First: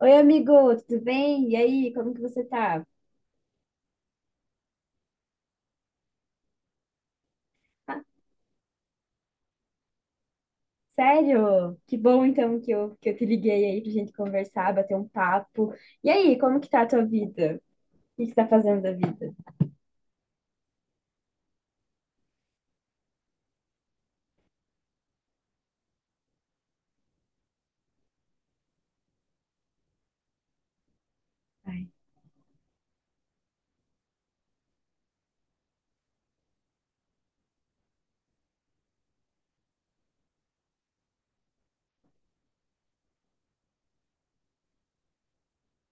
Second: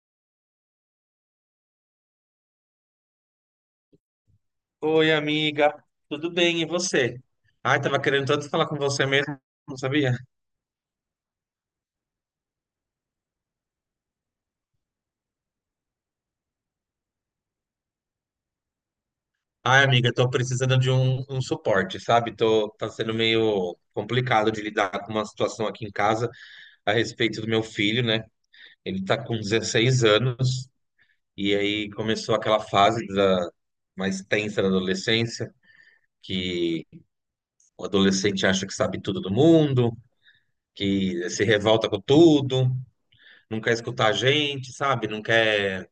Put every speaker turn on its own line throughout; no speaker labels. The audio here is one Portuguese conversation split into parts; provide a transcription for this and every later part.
Oi, amigo, tudo bem? E aí, como que você tá?
Oi, amiga. Tudo bem, e você? Ai,
Ah,
tava querendo tanto falar com você mesmo, não sabia?
sério? Que bom então que eu te liguei aí pra gente conversar, bater um papo. E aí, como que tá a tua vida? O que que você tá fazendo da vida?
Ai, amiga, tô precisando de um suporte, sabe? Tá sendo meio complicado de lidar com uma situação aqui em casa a respeito do meu filho, né? Ele tá com 16 anos e
Ai,
aí começou aquela fase da, mais tensa da adolescência, que o adolescente acha que sabe tudo do mundo, que se revolta com tudo, não quer escutar a gente, sabe? Não quer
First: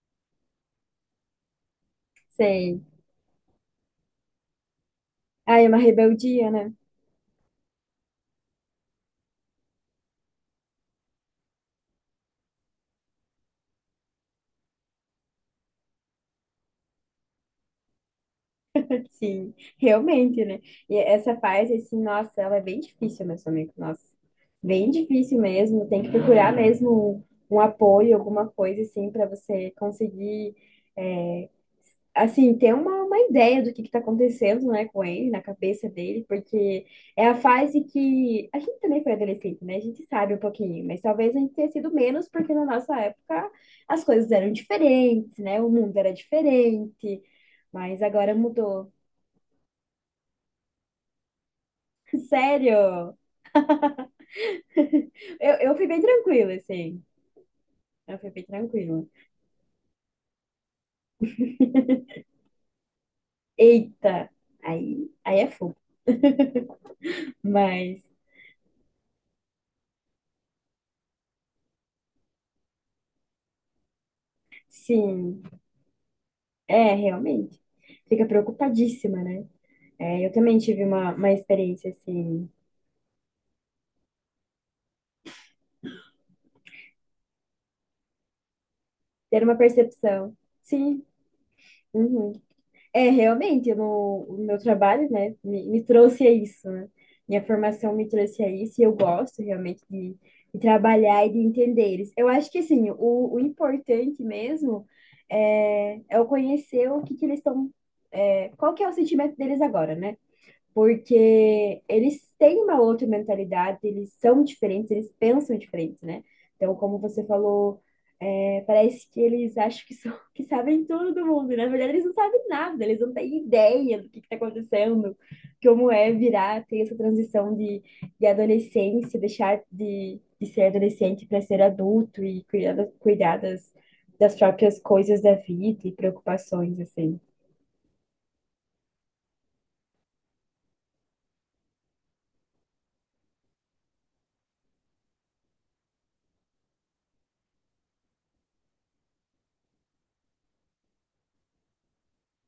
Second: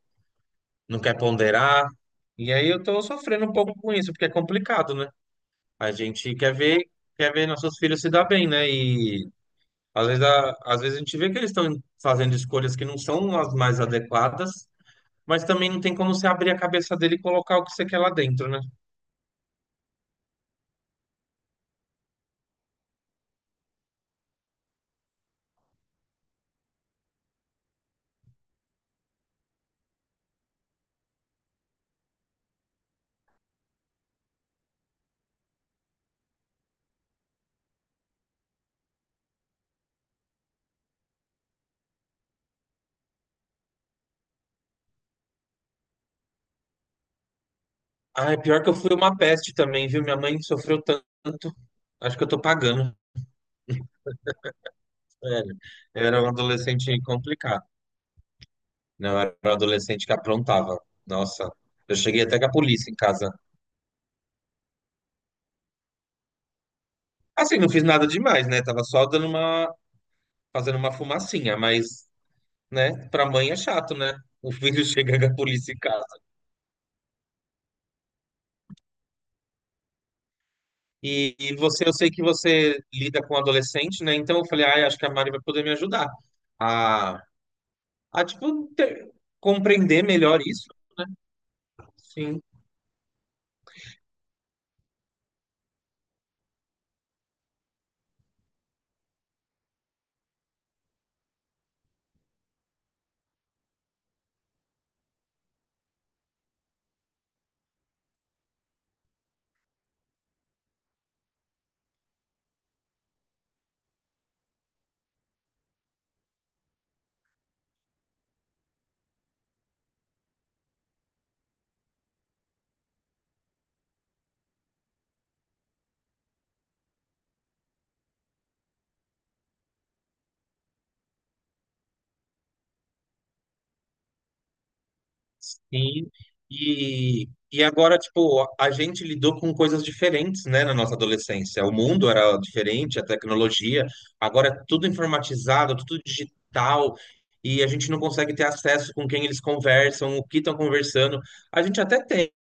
não quer ponderar. E aí
sei.
eu tô sofrendo um pouco com isso, porque é complicado, né?
Ai, é uma
A gente
rebeldia,
quer
né?
ver, quer ver nossos filhos se dar bem, né? E às vezes a gente vê que eles estão fazendo escolhas que não são as mais adequadas, mas também não tem como você abrir a cabeça dele e colocar o que você quer lá dentro, né?
Sim, realmente, né? E essa fase, assim, nossa, ela é bem difícil, meu amigo, nossa. Bem difícil mesmo, tem que procurar mesmo um apoio, alguma coisa assim, pra você conseguir eh, assim, ter uma ideia do que está acontecendo, né, com ele, na cabeça dele, porque é a fase que a gente também foi adolescente, né? A gente sabe um pouquinho, mas talvez a gente tenha sido menos, porque na nossa época as coisas eram diferentes, né? O mundo era diferente, mas
Ah,
agora
é pior que eu
mudou.
fui uma peste também, viu? Minha mãe sofreu tanto. Acho que eu tô pagando.
Sério, eu,
Sério.
eu fui bem
Eu era um
tranquila,
adolescente
assim,
complicado.
eu fui bem tranquila.
Não, eu era um adolescente que aprontava. Nossa, eu cheguei até com a polícia em casa.
Eita, aí é fogo,
Assim, não fiz
mas
nada demais, né? Tava só dando uma, fazendo uma fumacinha, mas, né, pra mãe é chato, né? O filho chega a
sim,
polícia em casa.
é, realmente, fica preocupadíssima, né? É, eu também tive uma
E você,
experiência
eu sei que
assim,
você lida com adolescente, né? Então eu falei, ah, acho que a Mari vai poder me ajudar a, a tipo,
ter uma
compreender
percepção.
melhor isso.
Sim, uhum.
Sim.
É, realmente, eu não- o meu trabalho, né, me trouxe a isso, né? Minha formação me trouxe a isso e eu gosto realmente de trabalhar e de entender eles. Eu acho que, assim, o importante mesmo é eu conhecer o que que eles estão, é, qual que é o sentimento deles agora, né? Porque eles têm uma outra mentalidade, eles são diferentes, eles pensam diferentes, né? Então, como você falou, é, parece que eles acham que, são, que sabem tudo do mundo, né? Na verdade eles não sabem nada, eles não têm ideia do que está acontecendo, como é virar, ter essa transição de adolescência, de ser adolescente para ser adulto e cuidar das, das próprias coisas da vida e
Sim.
preocupações, assim.
E agora, tipo, a gente lidou com coisas diferentes, né, na nossa adolescência. O mundo era diferente, a tecnologia. Agora é tudo informatizado, tudo digital. E a gente não consegue ter acesso com quem eles conversam, o que estão conversando. A gente até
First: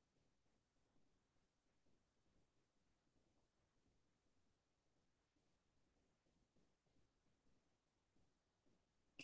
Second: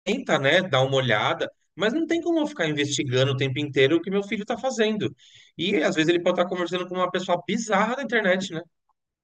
tenta, né, dar uma olhada, mas não tem como eu ficar investigando o tempo inteiro o que meu filho está fazendo. E às vezes ele pode estar conversando com uma pessoa bizarra na internet,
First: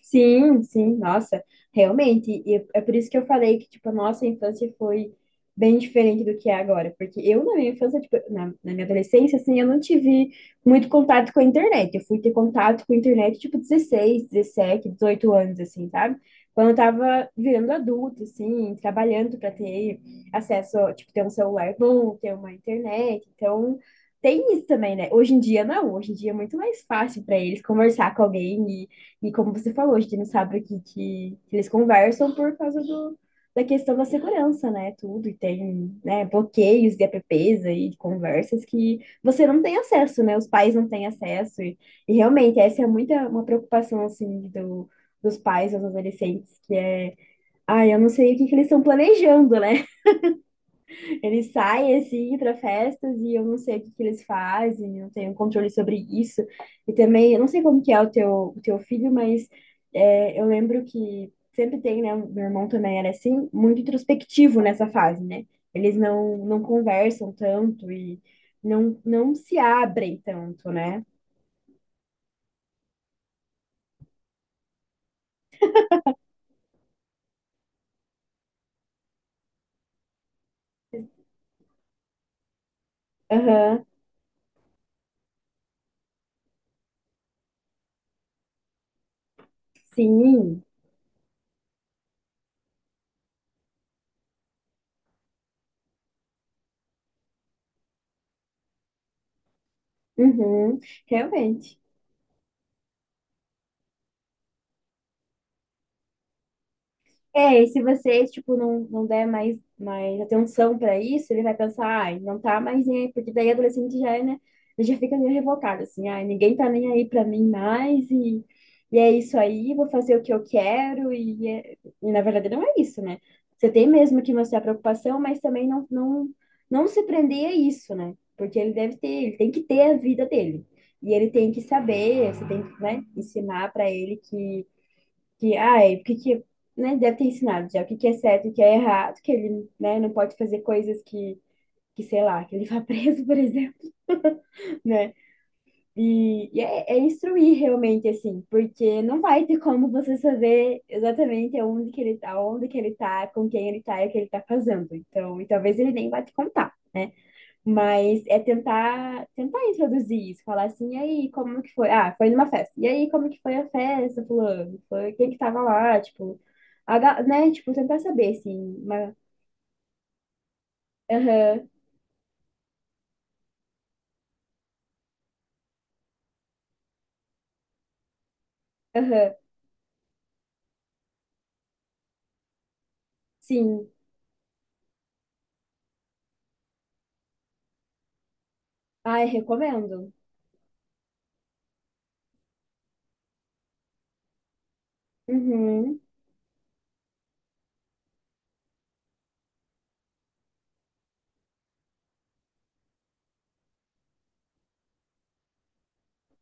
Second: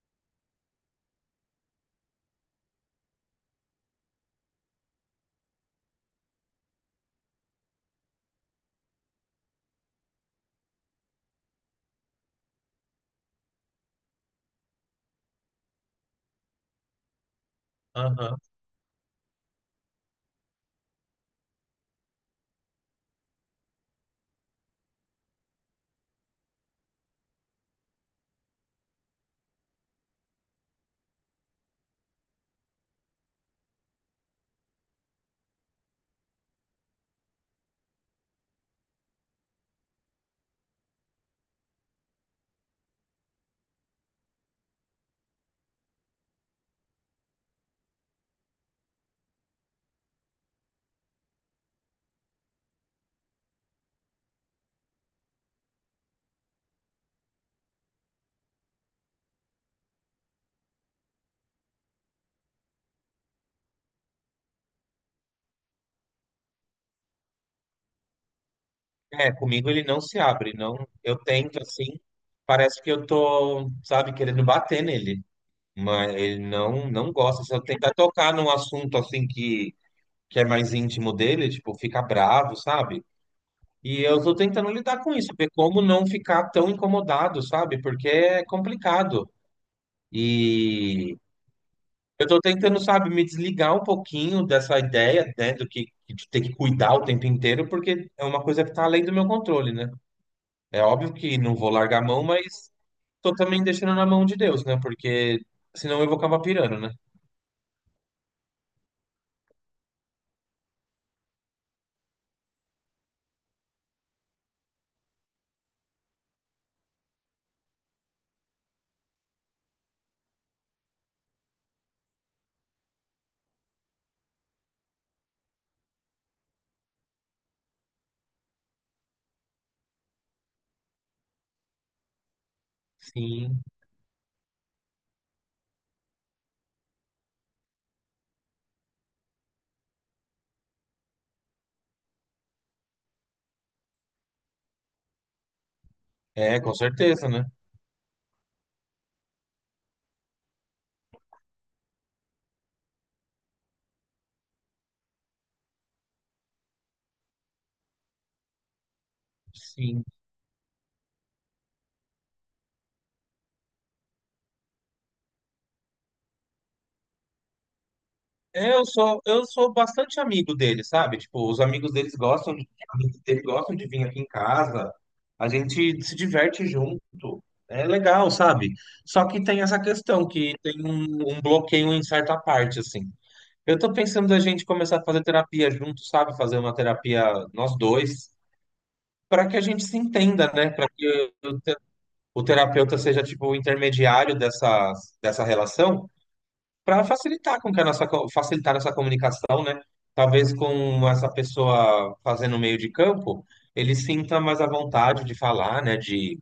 Sim, nossa, realmente. E é por isso que eu falei que, tipo, a nossa infância foi bem diferente do que é agora. Porque eu, na minha infância, tipo, na minha adolescência, assim, eu não tive muito contato com a internet. Eu fui ter contato com a internet, tipo, 16, 17, 18 anos, assim, sabe? Quando eu tava virando adulta,
né?
assim, trabalhando para ter acesso, tipo, ter um celular bom, ter uma internet. Então, tem isso também, né? Hoje em dia, não. Hoje em dia é muito mais fácil para eles conversar com alguém e como você falou, a gente não sabe aqui que eles conversam por causa do, da questão da segurança, né? Tudo, e tem, né, bloqueios de apps e de conversas que você não tem acesso, né? Os pais não têm acesso. E realmente, essa é muita, uma preocupação, assim, do, dos pais, dos adolescentes, que é, ah, eu não sei que eles estão planejando, né? Eles saem assim para festas e eu não sei o que que eles fazem, eu não tenho controle sobre isso. E também, eu não sei como que é o teu filho, mas é, eu lembro que sempre tem, né? Meu irmão também era assim, muito introspectivo nessa fase, né? Eles não conversam tanto e
É,
não se
comigo ele não
abrem
se abre,
tanto,
não.
né?
Eu tento assim, parece que eu tô, sabe, querendo bater nele, mas ele não gosta. Se eu tentar tocar num assunto assim que é mais íntimo dele, tipo, fica bravo, sabe?
Aham,
E eu tô tentando lidar com isso, ver como não ficar tão incomodado, sabe? Porque é complicado.
sim,
E eu tô tentando, sabe, me desligar um pouquinho dessa ideia, né, do que de ter que cuidar o tempo inteiro, porque é uma coisa que tá além do meu controle, né?
uhum,
É óbvio que não vou
realmente.
largar a mão, mas tô também deixando na mão de Deus, né? Porque senão eu vou acabar pirando, né?
É, e se você tipo, não der mais atenção para isso, ele vai pensar, ai, não tá mais nem aí, porque daí adolescente já é, né? Ele já fica meio revocado, assim, ai, ninguém tá nem aí para mim mais, e é isso aí, vou fazer o que eu quero, e na verdade não é isso, né? Você tem mesmo que mostrar preocupação, mas também não se prender a isso, né? Porque ele deve ter, ele tem que ter a vida dele. E ele tem que saber, você tem que, né,
Sim,
ensinar para ele que, ai, porque que, né, deve ter ensinado já o que que é certo e o que é errado, que ele, né, não pode fazer coisas que sei lá, que ele vá preso, por exemplo, né? E
é, com
é, é
certeza, né?
instruir realmente, assim, porque não vai ter como você saber exatamente onde que ele tá, onde que ele tá, com quem ele tá e o que ele tá fazendo. Então, e talvez ele nem vá te contar. Né, mas é tentar, tentar
Sim.
introduzir isso, falar assim, e aí, como que foi? Ah, foi numa festa. E aí, como que foi a festa, fulano? Foi quem que tava lá, tipo, né? Tipo, tentar saber,
É,
assim,
eu
mas
sou, eu sou bastante amigo dele, sabe? Tipo, os
aham,
amigos deles gostam de, amigos dele gostam de vir aqui em casa. A gente se diverte junto. É legal, sabe? Só
aham,
que tem essa questão que tem um, um bloqueio em certa parte, assim. Eu
sim.
tô pensando da gente começar a fazer terapia junto, sabe? Fazer uma terapia nós dois,
Ai,
para que a gente se
recomendo.
entenda, né? Para que o terapeuta seja tipo o intermediário dessa, dessa
Uhum.
relação, para facilitar com que a facilitar essa comunicação, né? Talvez com essa pessoa fazendo o meio de campo, ele sinta mais à vontade de falar, né?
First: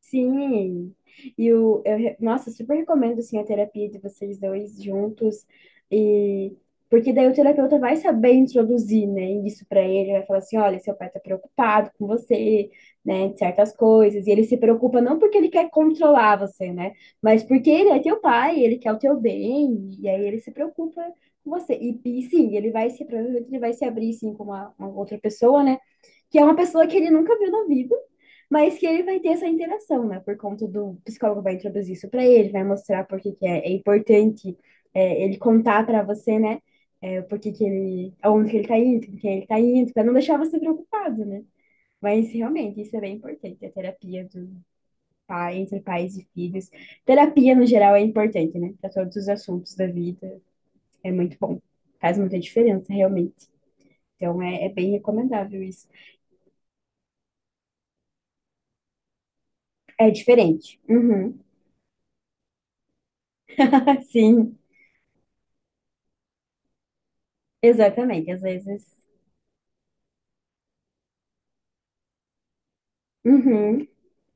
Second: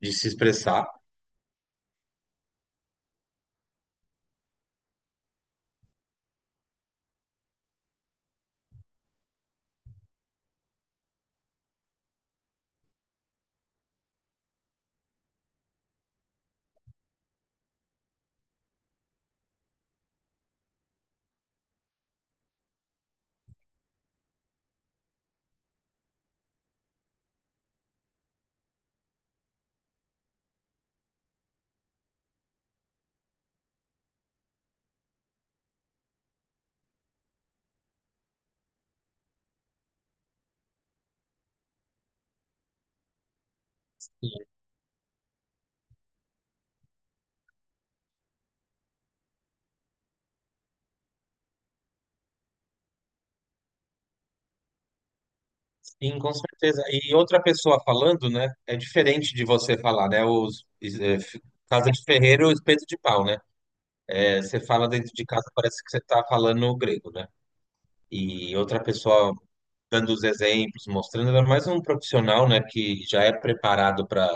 De se expressar.
Sim, e nossa, eu super recomendo, assim, a terapia de vocês dois juntos, e porque daí o terapeuta vai saber introduzir, né, isso pra ele, vai falar assim, olha, seu pai tá preocupado com você, né, de certas coisas, e ele se preocupa não porque ele quer controlar você, né, mas porque ele é teu pai, ele quer o teu bem, e aí ele se preocupa com você, e sim, ele vai se, provavelmente ele vai se abrir, sim, com uma outra pessoa, né, que é uma pessoa que ele nunca viu na vida, mas que ele vai ter essa interação, né? Por conta do psicólogo vai introduzir isso para ele, vai mostrar por que que é importante é, ele contar para você, né? É, por que que aonde que ele tá indo, com quem ele tá indo, para não deixar você preocupado, né? Mas realmente isso é bem importante, a terapia do pai, entre pais e filhos. Terapia no geral é importante, né? Para todos os assuntos da vida, é muito bom. Faz muita diferença, realmente. Então é bem recomendável isso.
Sim, com certeza. E outra pessoa falando, né? É diferente de você falar,
É
né?
diferente.
É,
Uhum.
f- Casa de ferreiro, espeto de pau, né? É,
Sim,
você fala dentro de casa, parece que você está falando grego, né?
exatamente. Às
E outra
vezes
pessoa dando os exemplos, mostrando, ainda mais um profissional, né, que já é
uhum,
preparado para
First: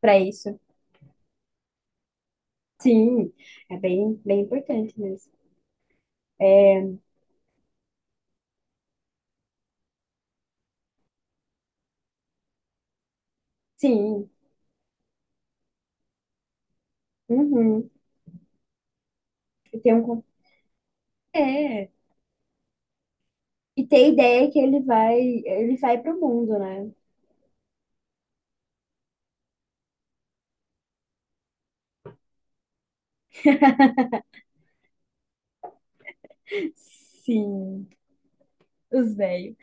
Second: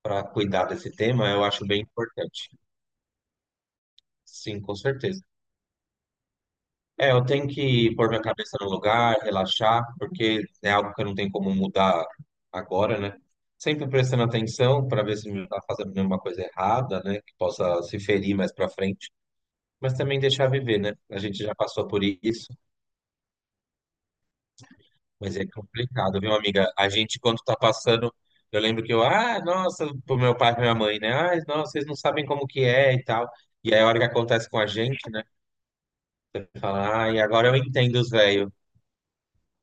para
para
isso.
cuidar desse tema, eu acho bem importante.
Sim, é bem, bem
Sim, com
importante
certeza.
mesmo.
É, eu tenho que pôr minha cabeça no lugar, relaxar, porque é algo que eu não tenho como mudar agora, né? Sempre prestando
Sim,
atenção para ver se não está fazendo nenhuma coisa errada, né, que possa
uhum.
se ferir mais para frente,
E ter
mas
um,
também
con-
deixar viver, né? A gente já passou
é,
por isso.
e ter a ideia que
Mas é
ele vai pro
complicado, viu,
mundo,
amiga? A
né?
gente, quando tá passando, eu lembro que eu, ah, nossa, pro meu pai e pra minha mãe, né? Ah, nossa, vocês não sabem como que é e tal. E aí, a hora que acontece com a gente, né? Fala, ah, e agora eu
Sim.
entendo os velhos.
Os velhos.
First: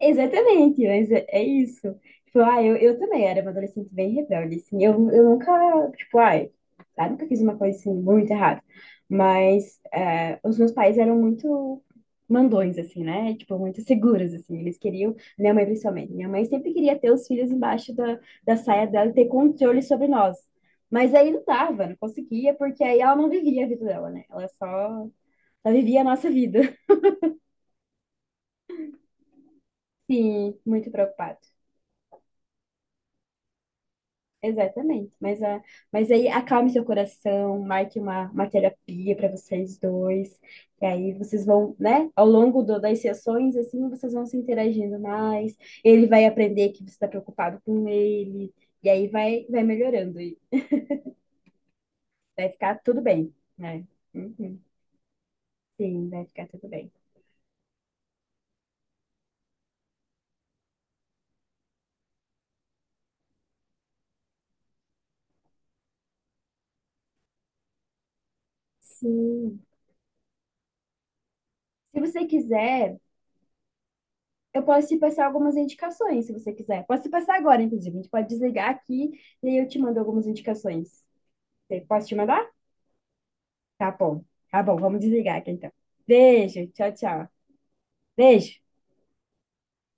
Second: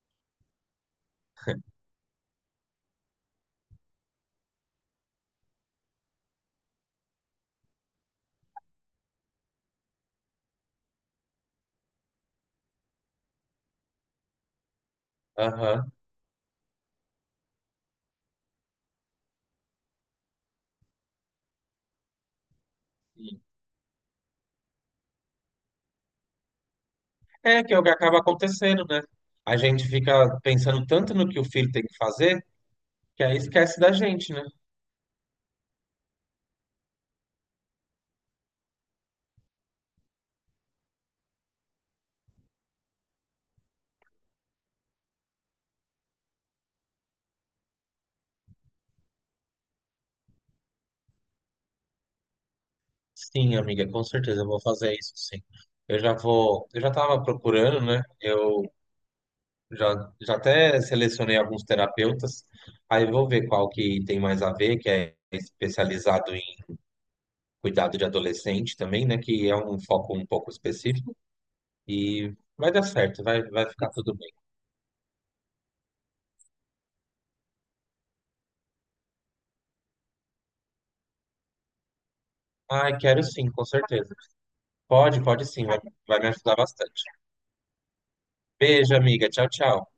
Exatamente, mas é, é isso. Tipo, ah, eu também era uma adolescente bem rebelde, assim. Eu nunca, tipo, ai, ah, nunca fiz uma coisa, assim, muito errada. Mas é, os meus pais eram muito mandões, assim, né? Tipo, muito seguros, assim. Eles queriam, minha mãe
Aham.
principalmente. Minha mãe sempre queria ter os filhos embaixo da saia dela e ter controle sobre nós. Mas aí não dava, não conseguia, porque aí ela não vivia a vida dela, né? Ela só, só vivia a nossa vida.
É que é o que acaba acontecendo, né? A gente fica
Sim,
pensando
muito
tanto no
preocupado.
que o filho tem que fazer, que aí esquece da gente, né?
Exatamente. Mas, a, mas aí acalme seu coração, marque uma terapia para vocês dois. E aí vocês vão, né? Ao longo do- das sessões, assim, vocês vão se interagindo mais. Ele vai aprender que você está preocupado com ele. E aí vai, vai melhorando. E vai ficar tudo bem,
Sim,
né?
amiga, com certeza eu
Uhum.
vou fazer isso, sim. Eu
Sim,
já
vai ficar tudo
vou, eu
bem.
já tava procurando, né? Eu já, já até selecionei alguns terapeutas, aí eu vou ver qual que tem mais a ver, que é especializado em cuidado de adolescente também, né? Que é
Sim.
um foco um pouco específico
Se você
e vai dar
quiser,
certo, vai, vai ficar tudo bem.
eu posso te passar algumas indicações, se você quiser. Posso te passar agora, inclusive. A gente pode desligar aqui e aí eu te mando algumas indicações. Você- Posso te mandar?
Ai, quero sim, com
Tá
certeza.
bom, tá bom, vamos
Pode,
desligar
pode
aqui
sim,
então.
vai, vai me ajudar
Beijo, tchau,
bastante.
tchau. Beijo.
Beijo, amiga. Tchau, tchau.